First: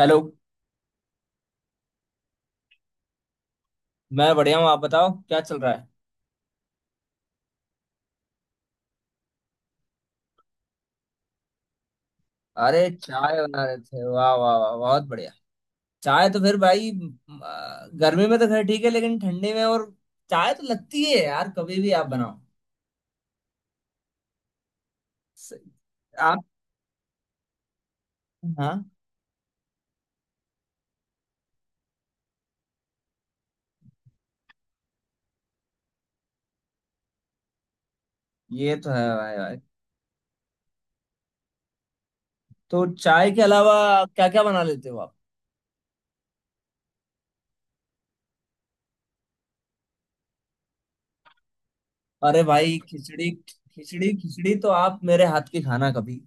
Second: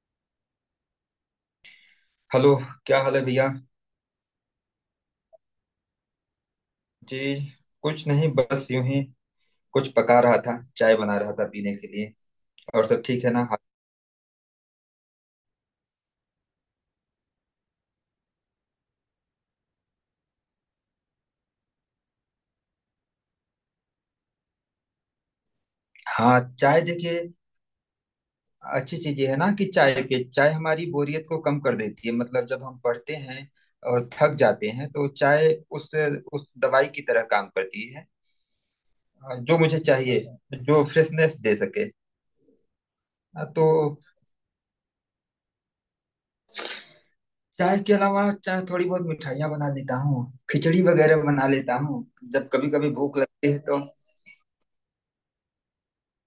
Hello. Hello. क्या हाल है भैया? मैं बढ़िया हूँ, आप बताओ क्या चल रहा है। जी। कुछ नहीं, बस यूं ही। कुछ पका रहा था, चाय बना रहा था पीने के लिए। और अरे सब ठीक है चाय ना? हाँ। बना रहे थे, वाह वाह वाह, बहुत बढ़िया। चाय तो फिर भाई गर्मी में तो खैर ठीक है, लेकिन ठंडी में और चाय तो लगती है यार, कभी भी आप बनाओ। स- हाँ, आप। चाय देखिए। हाँ। अच्छी चीज ये है ना कि चाय पे चाय हमारी बोरियत को कम कर देती है, मतलब जब हम पढ़ते हैं और थक जाते हैं तो चाय उस दवाई की तरह काम करती है। ये तो है भाई भाई। जो मुझे चाहिए, जो फ्रेशनेस दे सके। तो चाय के तो अलावा क्या क्या बना लेते हो आप। चाय के अलावा, चाय थोड़ी बहुत मिठाइयाँ बना लेता हूँ, खिचड़ी वगैरह बना लेता हूँ अरे जब कभी भाई कभी भूख खिचड़ी लगती है तो। खिचड़ी खिचड़ी तो आप मेरे हाथ की खाना कभी।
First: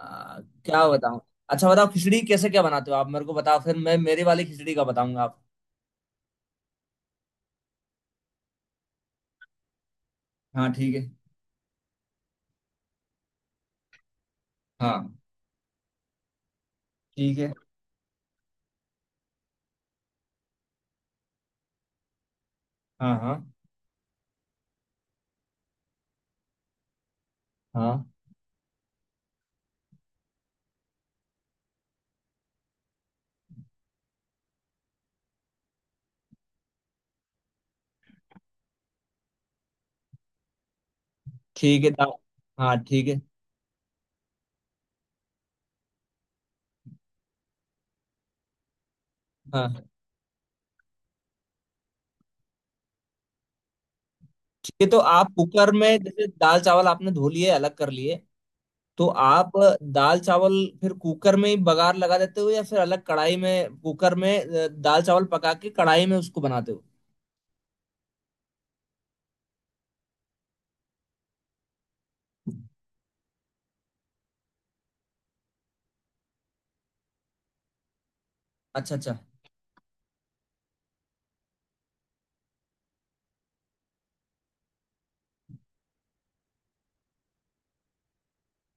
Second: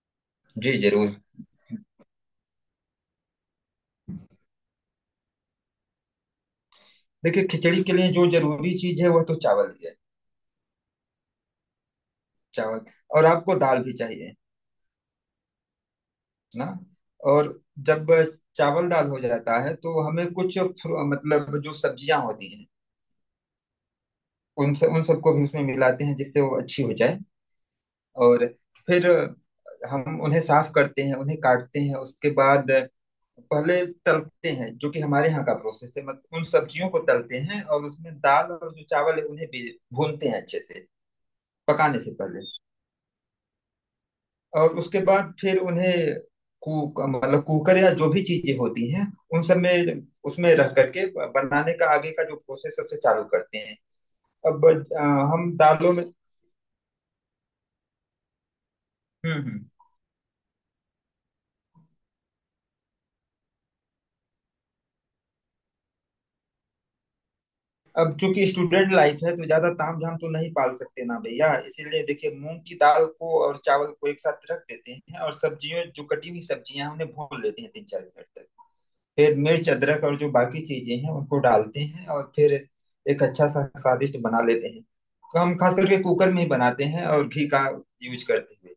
जी क्या जरूर। बताऊं। अच्छा बताओ खिचड़ी कैसे क्या बनाते हो आप, मेरे को बताओ, फिर मैं मेरी वाली खिचड़ी का बताऊंगा आप। देखिए, खिचड़ी के लिए जो जरूरी चीज है वह तो चावल ही है। हाँ ठीक है। चावल और आपको दाल भी चाहिए हाँ ना। ठीक और है। जब चावल दाल हो जाता है तो हमें कुछ मतलब जो सब्जियां होती हैं, हाँ हाँ। उन सब उन सबको भी उसमें मिलाते हैं जिससे वो अच्छी हो जाए। हाँ और फिर हम उन्हें साफ करते हैं, उन्हें काटते हैं, उसके बाद पहले तलते हैं, जो कि हमारे यहाँ का प्रोसेस है, मतलब उन सब्जियों को तलते हैं और उसमें दाल और जो चावल है उन्हें भी भूनते हैं अच्छे से ठीक है, पकाने से दाल। पहले। हाँ ठीक है। और उसके बाद फिर उन्हें कुक, मतलब कुकर या जो भी चीजें होती हैं उन सब हाँ में, उसमें रख करके बनाने का आगे का जो प्रोसेस सबसे चालू करते हैं। अब ठीक है तो आप हम कुकर में दालों में, जैसे दाल चावल आपने धो लिए अलग कर लिए तो आप हम्म। दाल चावल फिर कुकर में ही बघार लगा देते हो या फिर अलग कढ़ाई में कुकर में दाल चावल पका के कढ़ाई में उसको बनाते हो। अब चूंकि स्टूडेंट लाइफ है तो ज्यादा ताम झाम तो नहीं पाल सकते ना भैया, इसीलिए देखिए मूंग की दाल को और चावल को एक साथ रख देते हैं और सब्जियों, जो कटी हुई सब्जियां हैं, उन्हें भून लेते हैं तीन चार मिनट तक। अच्छा अच्छा, फिर मिर्च अदरक और जो बाकी चीजें हैं उनको डालते हैं और फिर एक अच्छा सा स्वादिष्ट बना लेते हैं। तो हम खास करके कुकर में ही बनाते हैं और घी का यूज करते हुए।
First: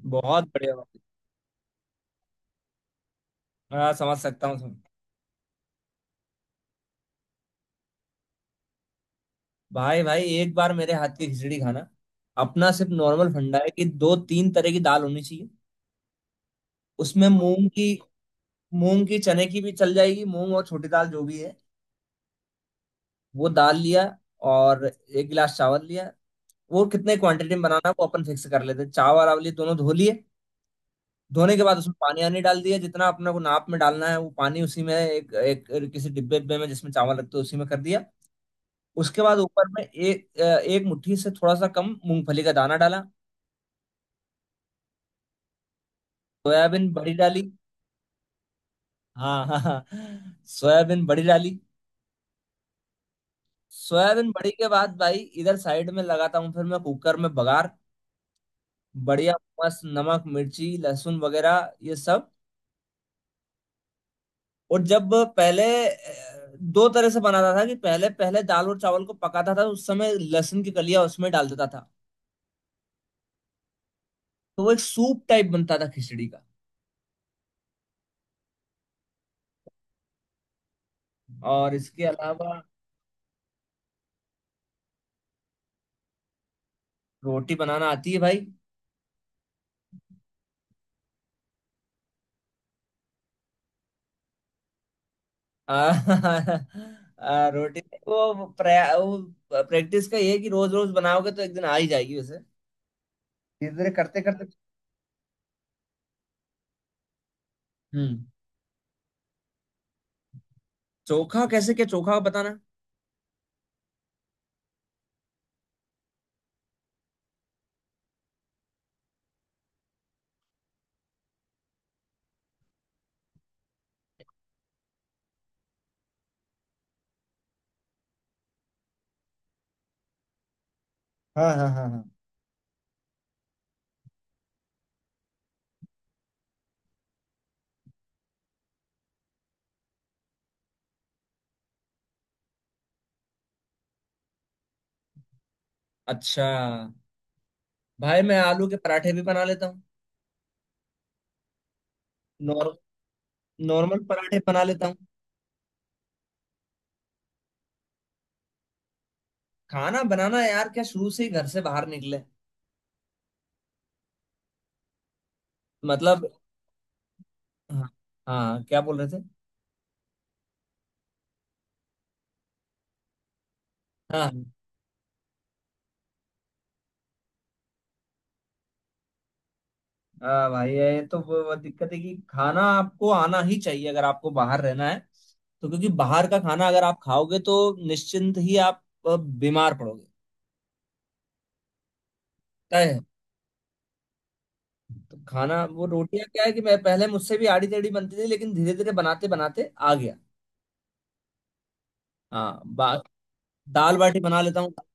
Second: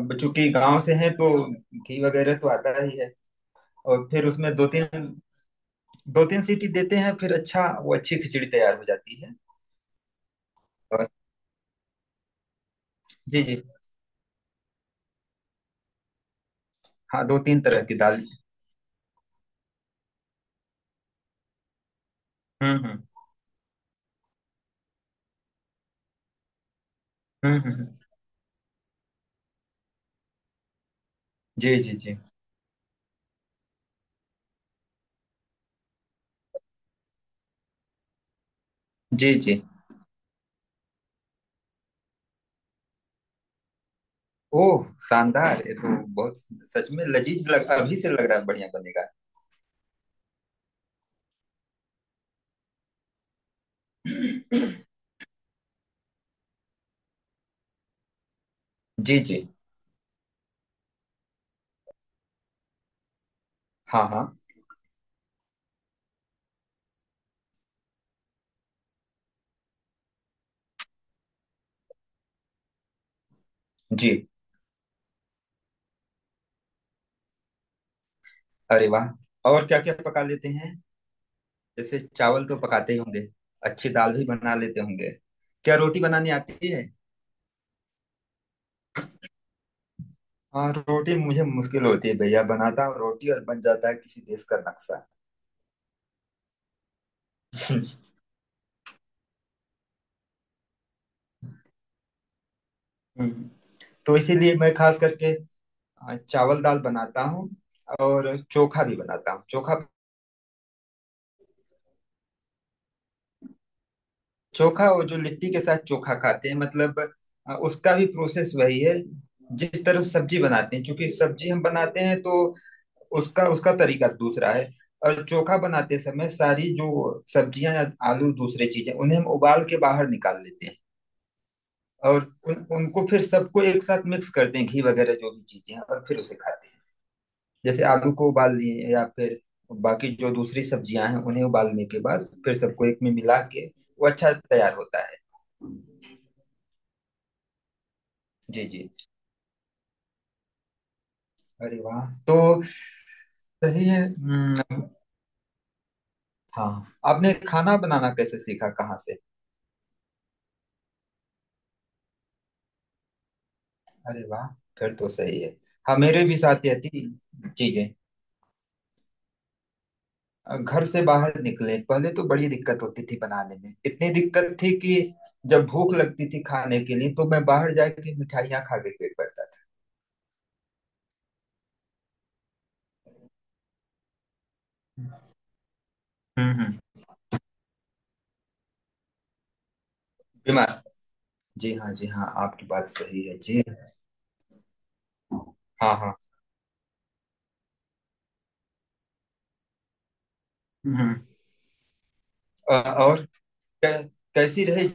अब बहुत चूंकि बढ़िया गांव से बात हैं तो घी वगैरह तो आता ही है। है। हाँ और समझ फिर सकता उसमें हूँ, दो तीन दो तीन सीटी देते हैं फिर अच्छा, वो अच्छी खिचड़ी तैयार हो जाती है। भाई भाई एक बार मेरे और हाथ की खिचड़ी खाना। अपना सिर्फ नॉर्मल जी जी। फंडा है कि दो तीन तरह की दाल होनी चाहिए। हाँ, उसमें दो तीन मूंग तरह की, की दाल। मूंग की चने की भी चल जाएगी, मूंग और छोटी दाल जो भी है, हम्म हम्म वो दाल लिया और एक गिलास चावल लिया। वो कितने हम्म क्वांटिटी में हम्म बनाना हम्म। है वो अपन फिक्स कर लेते हैं। चावल आवली दोनों धो लिए। धोने के जी बाद उसमें जी जी पानी आनी डाल दिया जितना अपने को नाप में डालना है, वो पानी उसी में एक एक किसी डिब्बे डिब्बे में जिसमें चावल रखते हैं उसी में कर दिया। उसके जी बाद जी। ऊपर में एक एक मुट्ठी से थोड़ा सा कम मूंगफली का दाना डाला। ओह शानदार, ये तो बहुत। सोयाबीन सच में बड़ी डाली। लजीज, लग अभी से लग रहा है बढ़िया हाँ हाँ हाँ, सोयाबीन बड़ी डाली। सोयाबीन बड़ी के बनेगा। बाद भाई इधर साइड में लगाता हूँ, फिर मैं कुकर में बघार। जी बढ़िया जी। मस्त, नमक मिर्ची लहसुन वगैरह ये सब। हाँ हाँ और जब पहले दो तरह से बनाता था कि पहले पहले दाल और चावल को पकाता था तो उस समय लहसुन की कलियां उसमें डाल देता था। जी। तो वो एक सूप टाइप बनता था खिचड़ी का। अरे वाह, और क्या क्या पका लेते हैं? और जैसे इसके चावल तो अलावा पकाते ही होंगे, अच्छी दाल भी बना लेते होंगे, क्या रोटी बनानी आती है? रोटी बनाना आती है भाई। हाँ, रोटी मुझे मुश्किल होती है भैया। बनाता हूँ रोटी और बन जाता है किसी देश का नक्शा। आ, रोटी, वो प्रैक्टिस का ये है कि रोज रोज बनाओगे तो एक दिन आ ही जाएगी वैसे, हम्म। धीरे धीरे तो करते करते। इसीलिए मैं खास करके चावल दाल बनाता हूँ। हम्म। और चोखा भी बनाता हूँ, चोखा। चोखा कैसे, क्या चोखा बताना। चोखा वो जो लिट्टी के साथ चोखा खाते हैं, मतलब उसका भी प्रोसेस वही है जिस तरह सब्जी बनाते हैं। क्योंकि सब्जी हम बनाते हैं तो उसका उसका तरीका दूसरा है। और चोखा बनाते समय सारी जो सब्जियां या आलू दूसरी चीजें, उन्हें हम उबाल के बाहर निकाल लेते हैं। हाँ हाँ हाँ हाँ। और उनको फिर सबको एक साथ मिक्स करते हैं, घी वगैरह जो भी चीजें हैं, और फिर उसे खाते हैं। जैसे आलू को उबाल लिए या फिर बाकी जो दूसरी सब्जियां हैं उन्हें उबालने के बाद फिर सबको एक में मिला के वो अच्छा तैयार होता है। अच्छा। भाई मैं जी आलू के जी। पराठे भी बना लेता हूँ। अरे वाह। तो नॉर्म सही है। नॉर्मल पराठे बना हम्म। लेता हूँ। हाँ, आपने खाना बनाना कैसे सीखा, कहाँ से? खाना बनाना यार क्या, शुरू से ही घर से बाहर निकले। अरे वाह, फिर तो सही है। हाँ, मेरे मतलब। भी साथ यह थी। जी हाँ। जी। हाँ क्या बोल रहे थे। घर से बाहर निकले पहले तो बड़ी दिक्कत होती थी बनाने में, इतनी हाँ दिक्कत थी कि जब भूख लगती थी खाने के लिए तो मैं बाहर जाके मिठाइयाँ खा के पेट भरता था। हाँ भाई ये तो वो दिक्कत है कि खाना आपको आना ही चाहिए अगर आपको बाहर रहना है, तो क्योंकि बाहर का खाना हम्म। अगर आप खाओगे तो निश्चिंत ही आप बीमार पड़ोगे, बीमार, जी हाँ जी हाँ, आपकी तय बात है। सही है जी। तो खाना वो हाँ हाँ। रोटियां क्या है कि मैं पहले मुझसे भी आड़ी टेढ़ी बनती थी लेकिन धीरे धीरे बनाते बनाते आ गया। हम्म। हाँ बा- और कै, दाल बाटी बना लेता कैसी हूँ। रही?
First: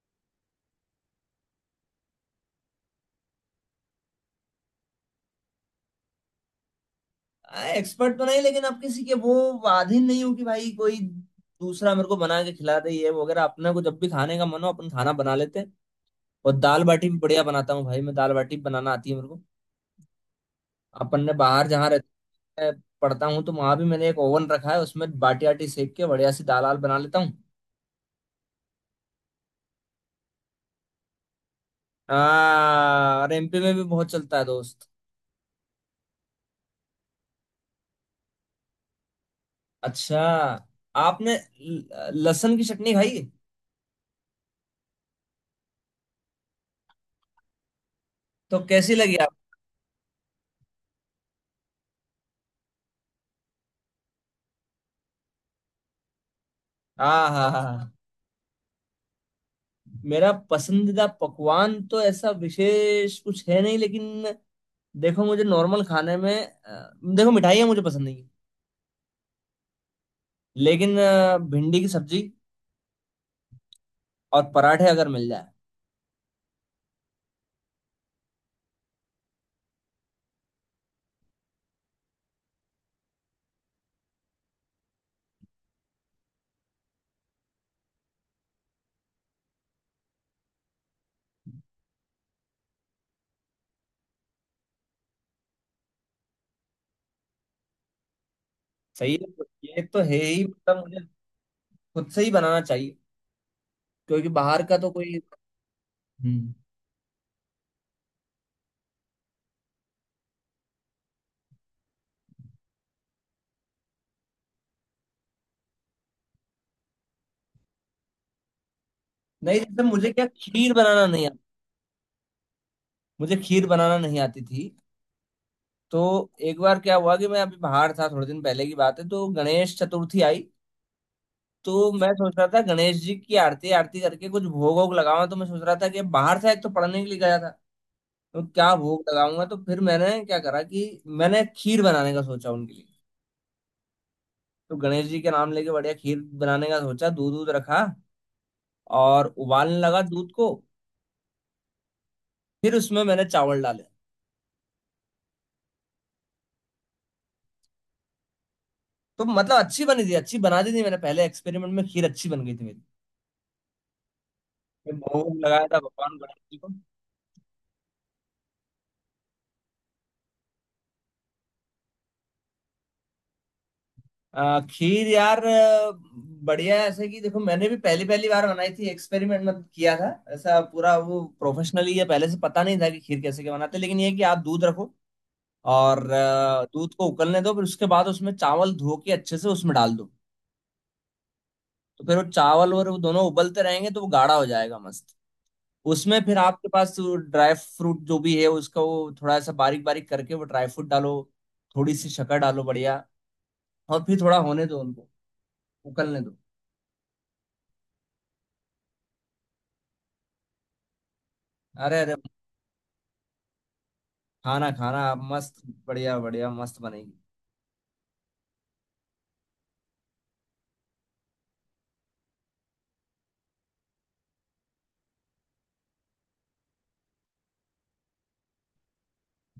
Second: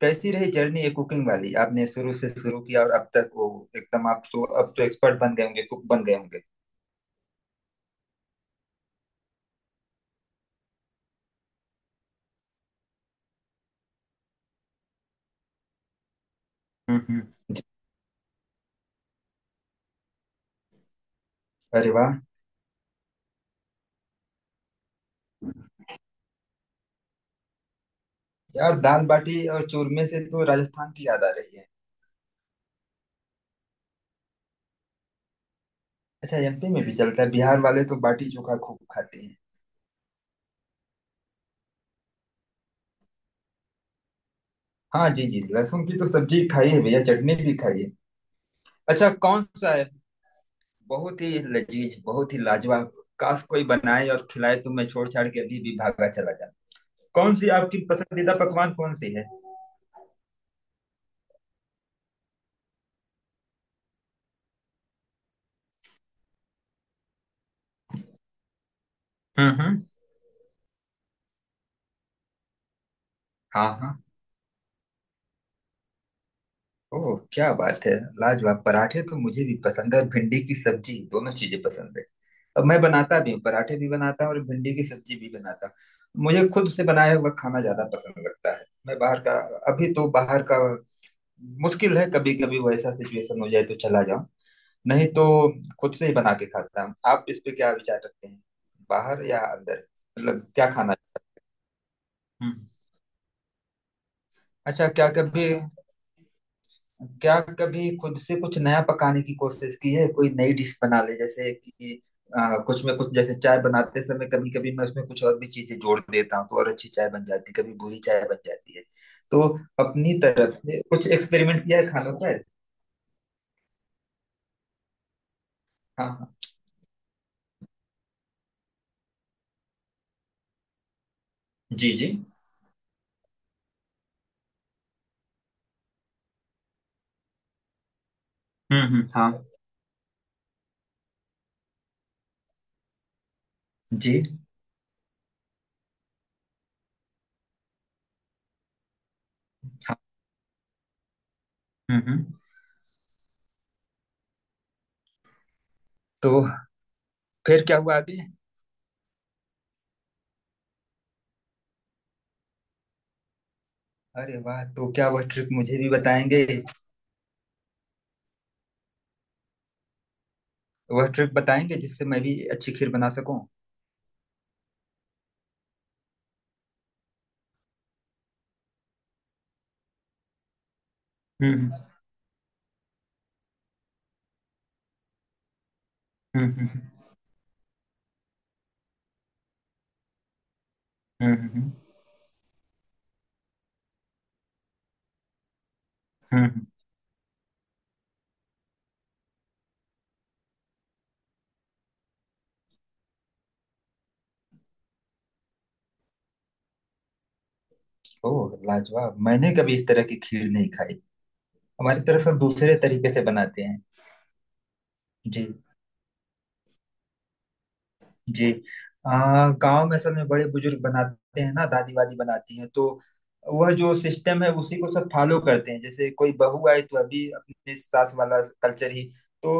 कैसी रही जर्नी ये कुकिंग वाली, आपने शुरू से शुरू किया और अब तक वो एकदम, आप तो अब तो एक्सपर्ट बन गए होंगे, कुक बन गए होंगे। एक्सपर्ट तो नहीं, लेकिन आप किसी के वो अधीन नहीं हो कि भाई कोई दूसरा मेरे को बना के खिला दे ये वगैरह, अपने को जब भी खाने का मन हो अपन खाना बना लेते हैं। और दाल बाटी भी बढ़िया जी। बनाता हूँ भाई मैं, दाल बाटी बनाना आती है मेरे को। अपन ने बाहर जहाँ अरे रहते वाह। मैं पढ़ता हूँ तो वहां भी मैंने एक ओवन रखा है, उसमें बाटी आटी सेक के बढ़िया सी दाल आल बना लेता हूँ। यार दाल बाटी और चूरमे से तो राजस्थान की याद आ रही है। हाँ और एमपी में भी बहुत चलता है दोस्त। अच्छा, एमपी में भी चलता है। बिहार वाले तो बाटी चोखा खूब खाते हैं। अच्छा, आपने लहसुन की चटनी खाई, हाँ जी जी, लहसुन की तो सब्जी खाई है भैया, चटनी भी खाई है। तो कैसी अच्छा लगी आप। कौन सा है? बहुत ही लजीज, बहुत ही लाजवाब। काश कोई बनाए और खिलाए तो मैं छोड़ छाड़ के अभी भी भागा चला जाता। हाँ कौन सी हाँ हाँ आपकी हाँ। पसंदीदा पकवान कौन सी है? मेरा पसंदीदा पकवान तो ऐसा विशेष कुछ है नहीं लेकिन देखो मुझे नॉर्मल खाने में देखो मिठाइयाँ मुझे पसंद नहीं है, हम्म हम्म। लेकिन भिंडी की सब्जी हाँ हाँ। और पराठे अगर मिल जाए। ओह क्या बात है, लाजवाब। पराठे तो मुझे भी पसंद है और भिंडी की सब्जी, दोनों चीजें पसंद है। अब मैं बनाता भी हूँ, पराठे भी बनाता हूँ और भिंडी की सब्जी भी बनाता हूँ। मुझे खुद से बनाया हुआ खाना ज्यादा पसंद लगता है। मैं बाहर का, अभी तो बाहर का मुश्किल है। कभी कभी वैसा सिचुएशन हो जाए तो चला जाऊं, नहीं तो खुद से ही बना के खाता हूँ। आप इस पे क्या विचार रखते हैं, सही बाहर या है। ये अंदर? तो है ही, मतलब क्या मतलब खाना। मुझे खुद से ही हम्म। बनाना चाहिए, क्योंकि बाहर का अच्छा, तो कोई। हम्म। क्या कभी खुद से कुछ नया पकाने की कोशिश की है? कोई नई डिश बना ले, जैसे कि कुछ में कुछ, जैसे चाय बनाते समय कभी कभी मैं उसमें कुछ और भी चीजें जोड़ देता हूँ तो और अच्छी चाय बन जाती है, कभी बुरी चाय बन जाती है। तो नहीं जैसे मुझे अपनी क्या, तरफ खीर से बनाना कुछ नहीं आता, एक्सपेरिमेंट किया है खानों पर? मुझे खीर बनाना नहीं आती थी। तो हाँ हाँ। एक बार क्या हुआ कि मैं अभी बाहर था थोड़े दिन पहले की बात है, तो गणेश चतुर्थी आई, तो जी मैं जी। सोच रहा था गणेश जी की आरती आरती करके कुछ भोग वोग लगाऊं, तो मैं सोच रहा था कि बाहर से एक तो पढ़ने के लिए गया था तो क्या भोग हम्म। हाँ। लगाऊंगा, तो फिर मैंने क्या करा कि मैंने खीर बनाने का सोचा उनके लिए। जी तो गणेश जी के नाम लेके बढ़िया खीर बनाने का सोचा, दूध दूध रखा और उबालने हाँ। लगा दूध को। हम्म। फिर उसमें मैंने चावल डाले। तो फिर क्या हुआ आगे? तो मतलब अच्छी बनी थी, अच्छी बना दी थी मैंने, पहले एक्सपेरिमेंट में खीर अच्छी बन गई थी मेरी। अरे वाह, तो फिर क्या वह भोग ट्रिक लगाया था मुझे भी भगवान गणेश बताएंगे? जी को। वह ट्रिक बताएंगे जिससे मैं भी अच्छी खीर बना सकूं। खीर यार, बढ़िया है ऐसे कि, देखो मैंने भी पहली पहली बार बनाई थी, एक्सपेरिमेंट मत किया था ऐसा, पूरा वो हम्म प्रोफेशनली या पहले से पता नहीं था कि खीर कैसे के बनाते, लेकिन ये है कि आप दूध रखो और हम्म हम्म दूध को उबलने दो, फिर उसके बाद उसमें चावल धो के अच्छे से उसमें डाल दो। हम्म हम्म हम्म तो फिर वो चावल और वो दोनों उबलते रहेंगे तो वो गाढ़ा हो जाएगा मस्त। उसमें फिर हम्म, हम्म। आपके पास ड्राई फ्रूट जो भी है उसका वो थोड़ा सा बारीक बारीक करके वो ड्राई फ्रूट डालो, थोड़ी सी शक्कर डालो बढ़िया, और फिर थोड़ा होने दो उनको, उबलने दो। ओह लाजवाब, मैंने कभी इस तरह की खीर नहीं खाई। अरे हमारी अरे, तरफ से दूसरे तरीके से बनाते हैं। खाना खाना आप, जी मस्त बढ़िया बढ़िया मस्त बनेगी। जी। गांव में सब में बड़े बुजुर्ग बनाते हैं ना, दादी वादी बनाती हैं तो वह जो सिस्टम है उसी को सब फॉलो करते हैं। जैसे कोई बहू आई तो अभी अपने सास वाला कल्चर ही। तो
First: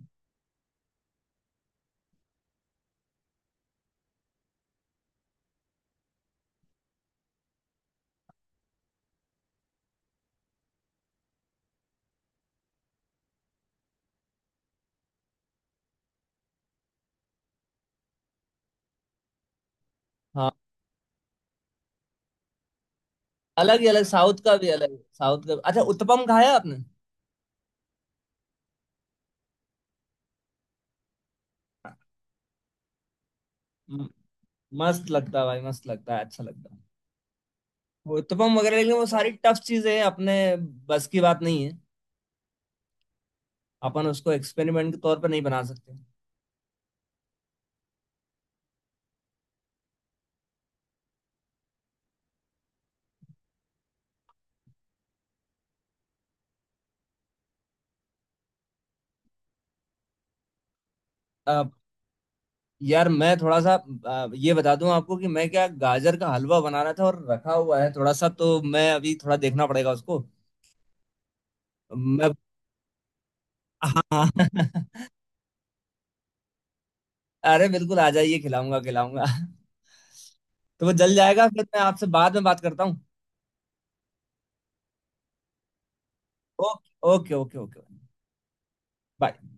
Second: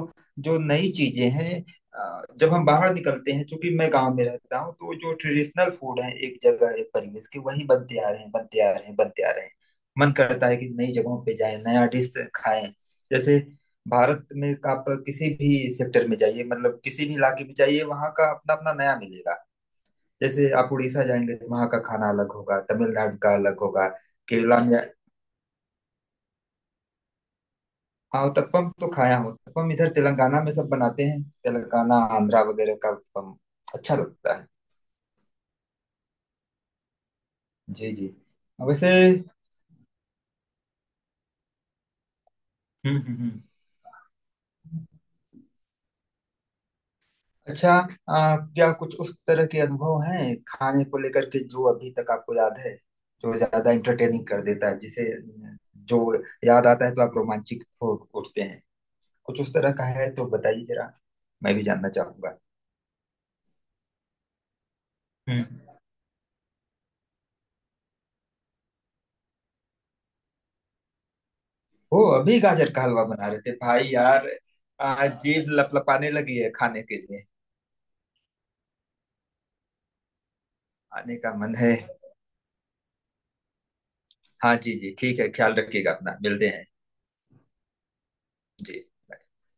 जो नई चीजें हैं, जब हम बाहर निकलते हैं, चूंकि मैं गांव में रहता हूँ तो जो ट्रेडिशनल फूड है एक जगह एक परिवेश के, वही बनते आ रहे हैं बनते आ रहे हैं बनते आ रहे हैं। मन करता है कि नई जगहों पे जाएं, नया डिश खाएं। जैसे भारत में आप किसी भी सेक्टर में जाइए, मतलब किसी भी इलाके में जाइए, वहाँ का अपना अपना नया मिलेगा। हाँ जैसे आप उड़ीसा जाएंगे तो वहाँ का खाना अलग होगा, तमिलनाडु का अलग अलग ही होगा। अलग, साउथ का केरला भी में, अलग, साउथ का अच्छा उत्तपम खाया आपने। हाँ उत्तपम तो खाया हूँ। उत्तपम इधर तेलंगाना में सब बनाते हैं, तेलंगाना आंध्रा वगैरह का उत्तपम अच्छा म- लगता है। मस्त लगता है भाई, मस्त लगता है, अच्छा लगता है जी जी। वो उत्तपम वगैरह, वैसे, लेकिन वो सारी टफ चीजें हैं, अपने बस की बात नहीं है, हम्म हम्म अपन उसको हम्म। एक्सपेरिमेंट के तौर पर नहीं बना सकते। अच्छा, क्या कुछ उस तरह के अनुभव हैं खाने को लेकर के जो अभी तक आपको याद है, जो ज्यादा इंटरटेनिंग कर देता है, जिसे, जो याद आता है तो आप रोमांचित हो उठते हैं? कुछ उस तरह का है तो बताइए जरा, मैं भी अब जानना चाहूंगा। यार मैं थोड़ा सा ये बता दूं आपको कि हम्म। मैं क्या गाजर का हलवा बना रहा था और रखा हुआ है थोड़ा सा, तो मैं अभी थोड़ा देखना पड़ेगा उसको। वो मैं अभी गाजर का हलवा बना रहे थे भाई हाँ। यार। जीभ लपलपाने लगी है खाने के लिए। अरे बिल्कुल आ जाइए, खिलाऊंगा खिलाऊंगा। तो वो जल आने का जाएगा, मन फिर है। मैं आपसे बाद में बात करता हूँ। हाँ जी जी, ठीक है, ख्याल रखिएगा अपना, मिलते हैं। Okay okay okay okay. जी। बाय।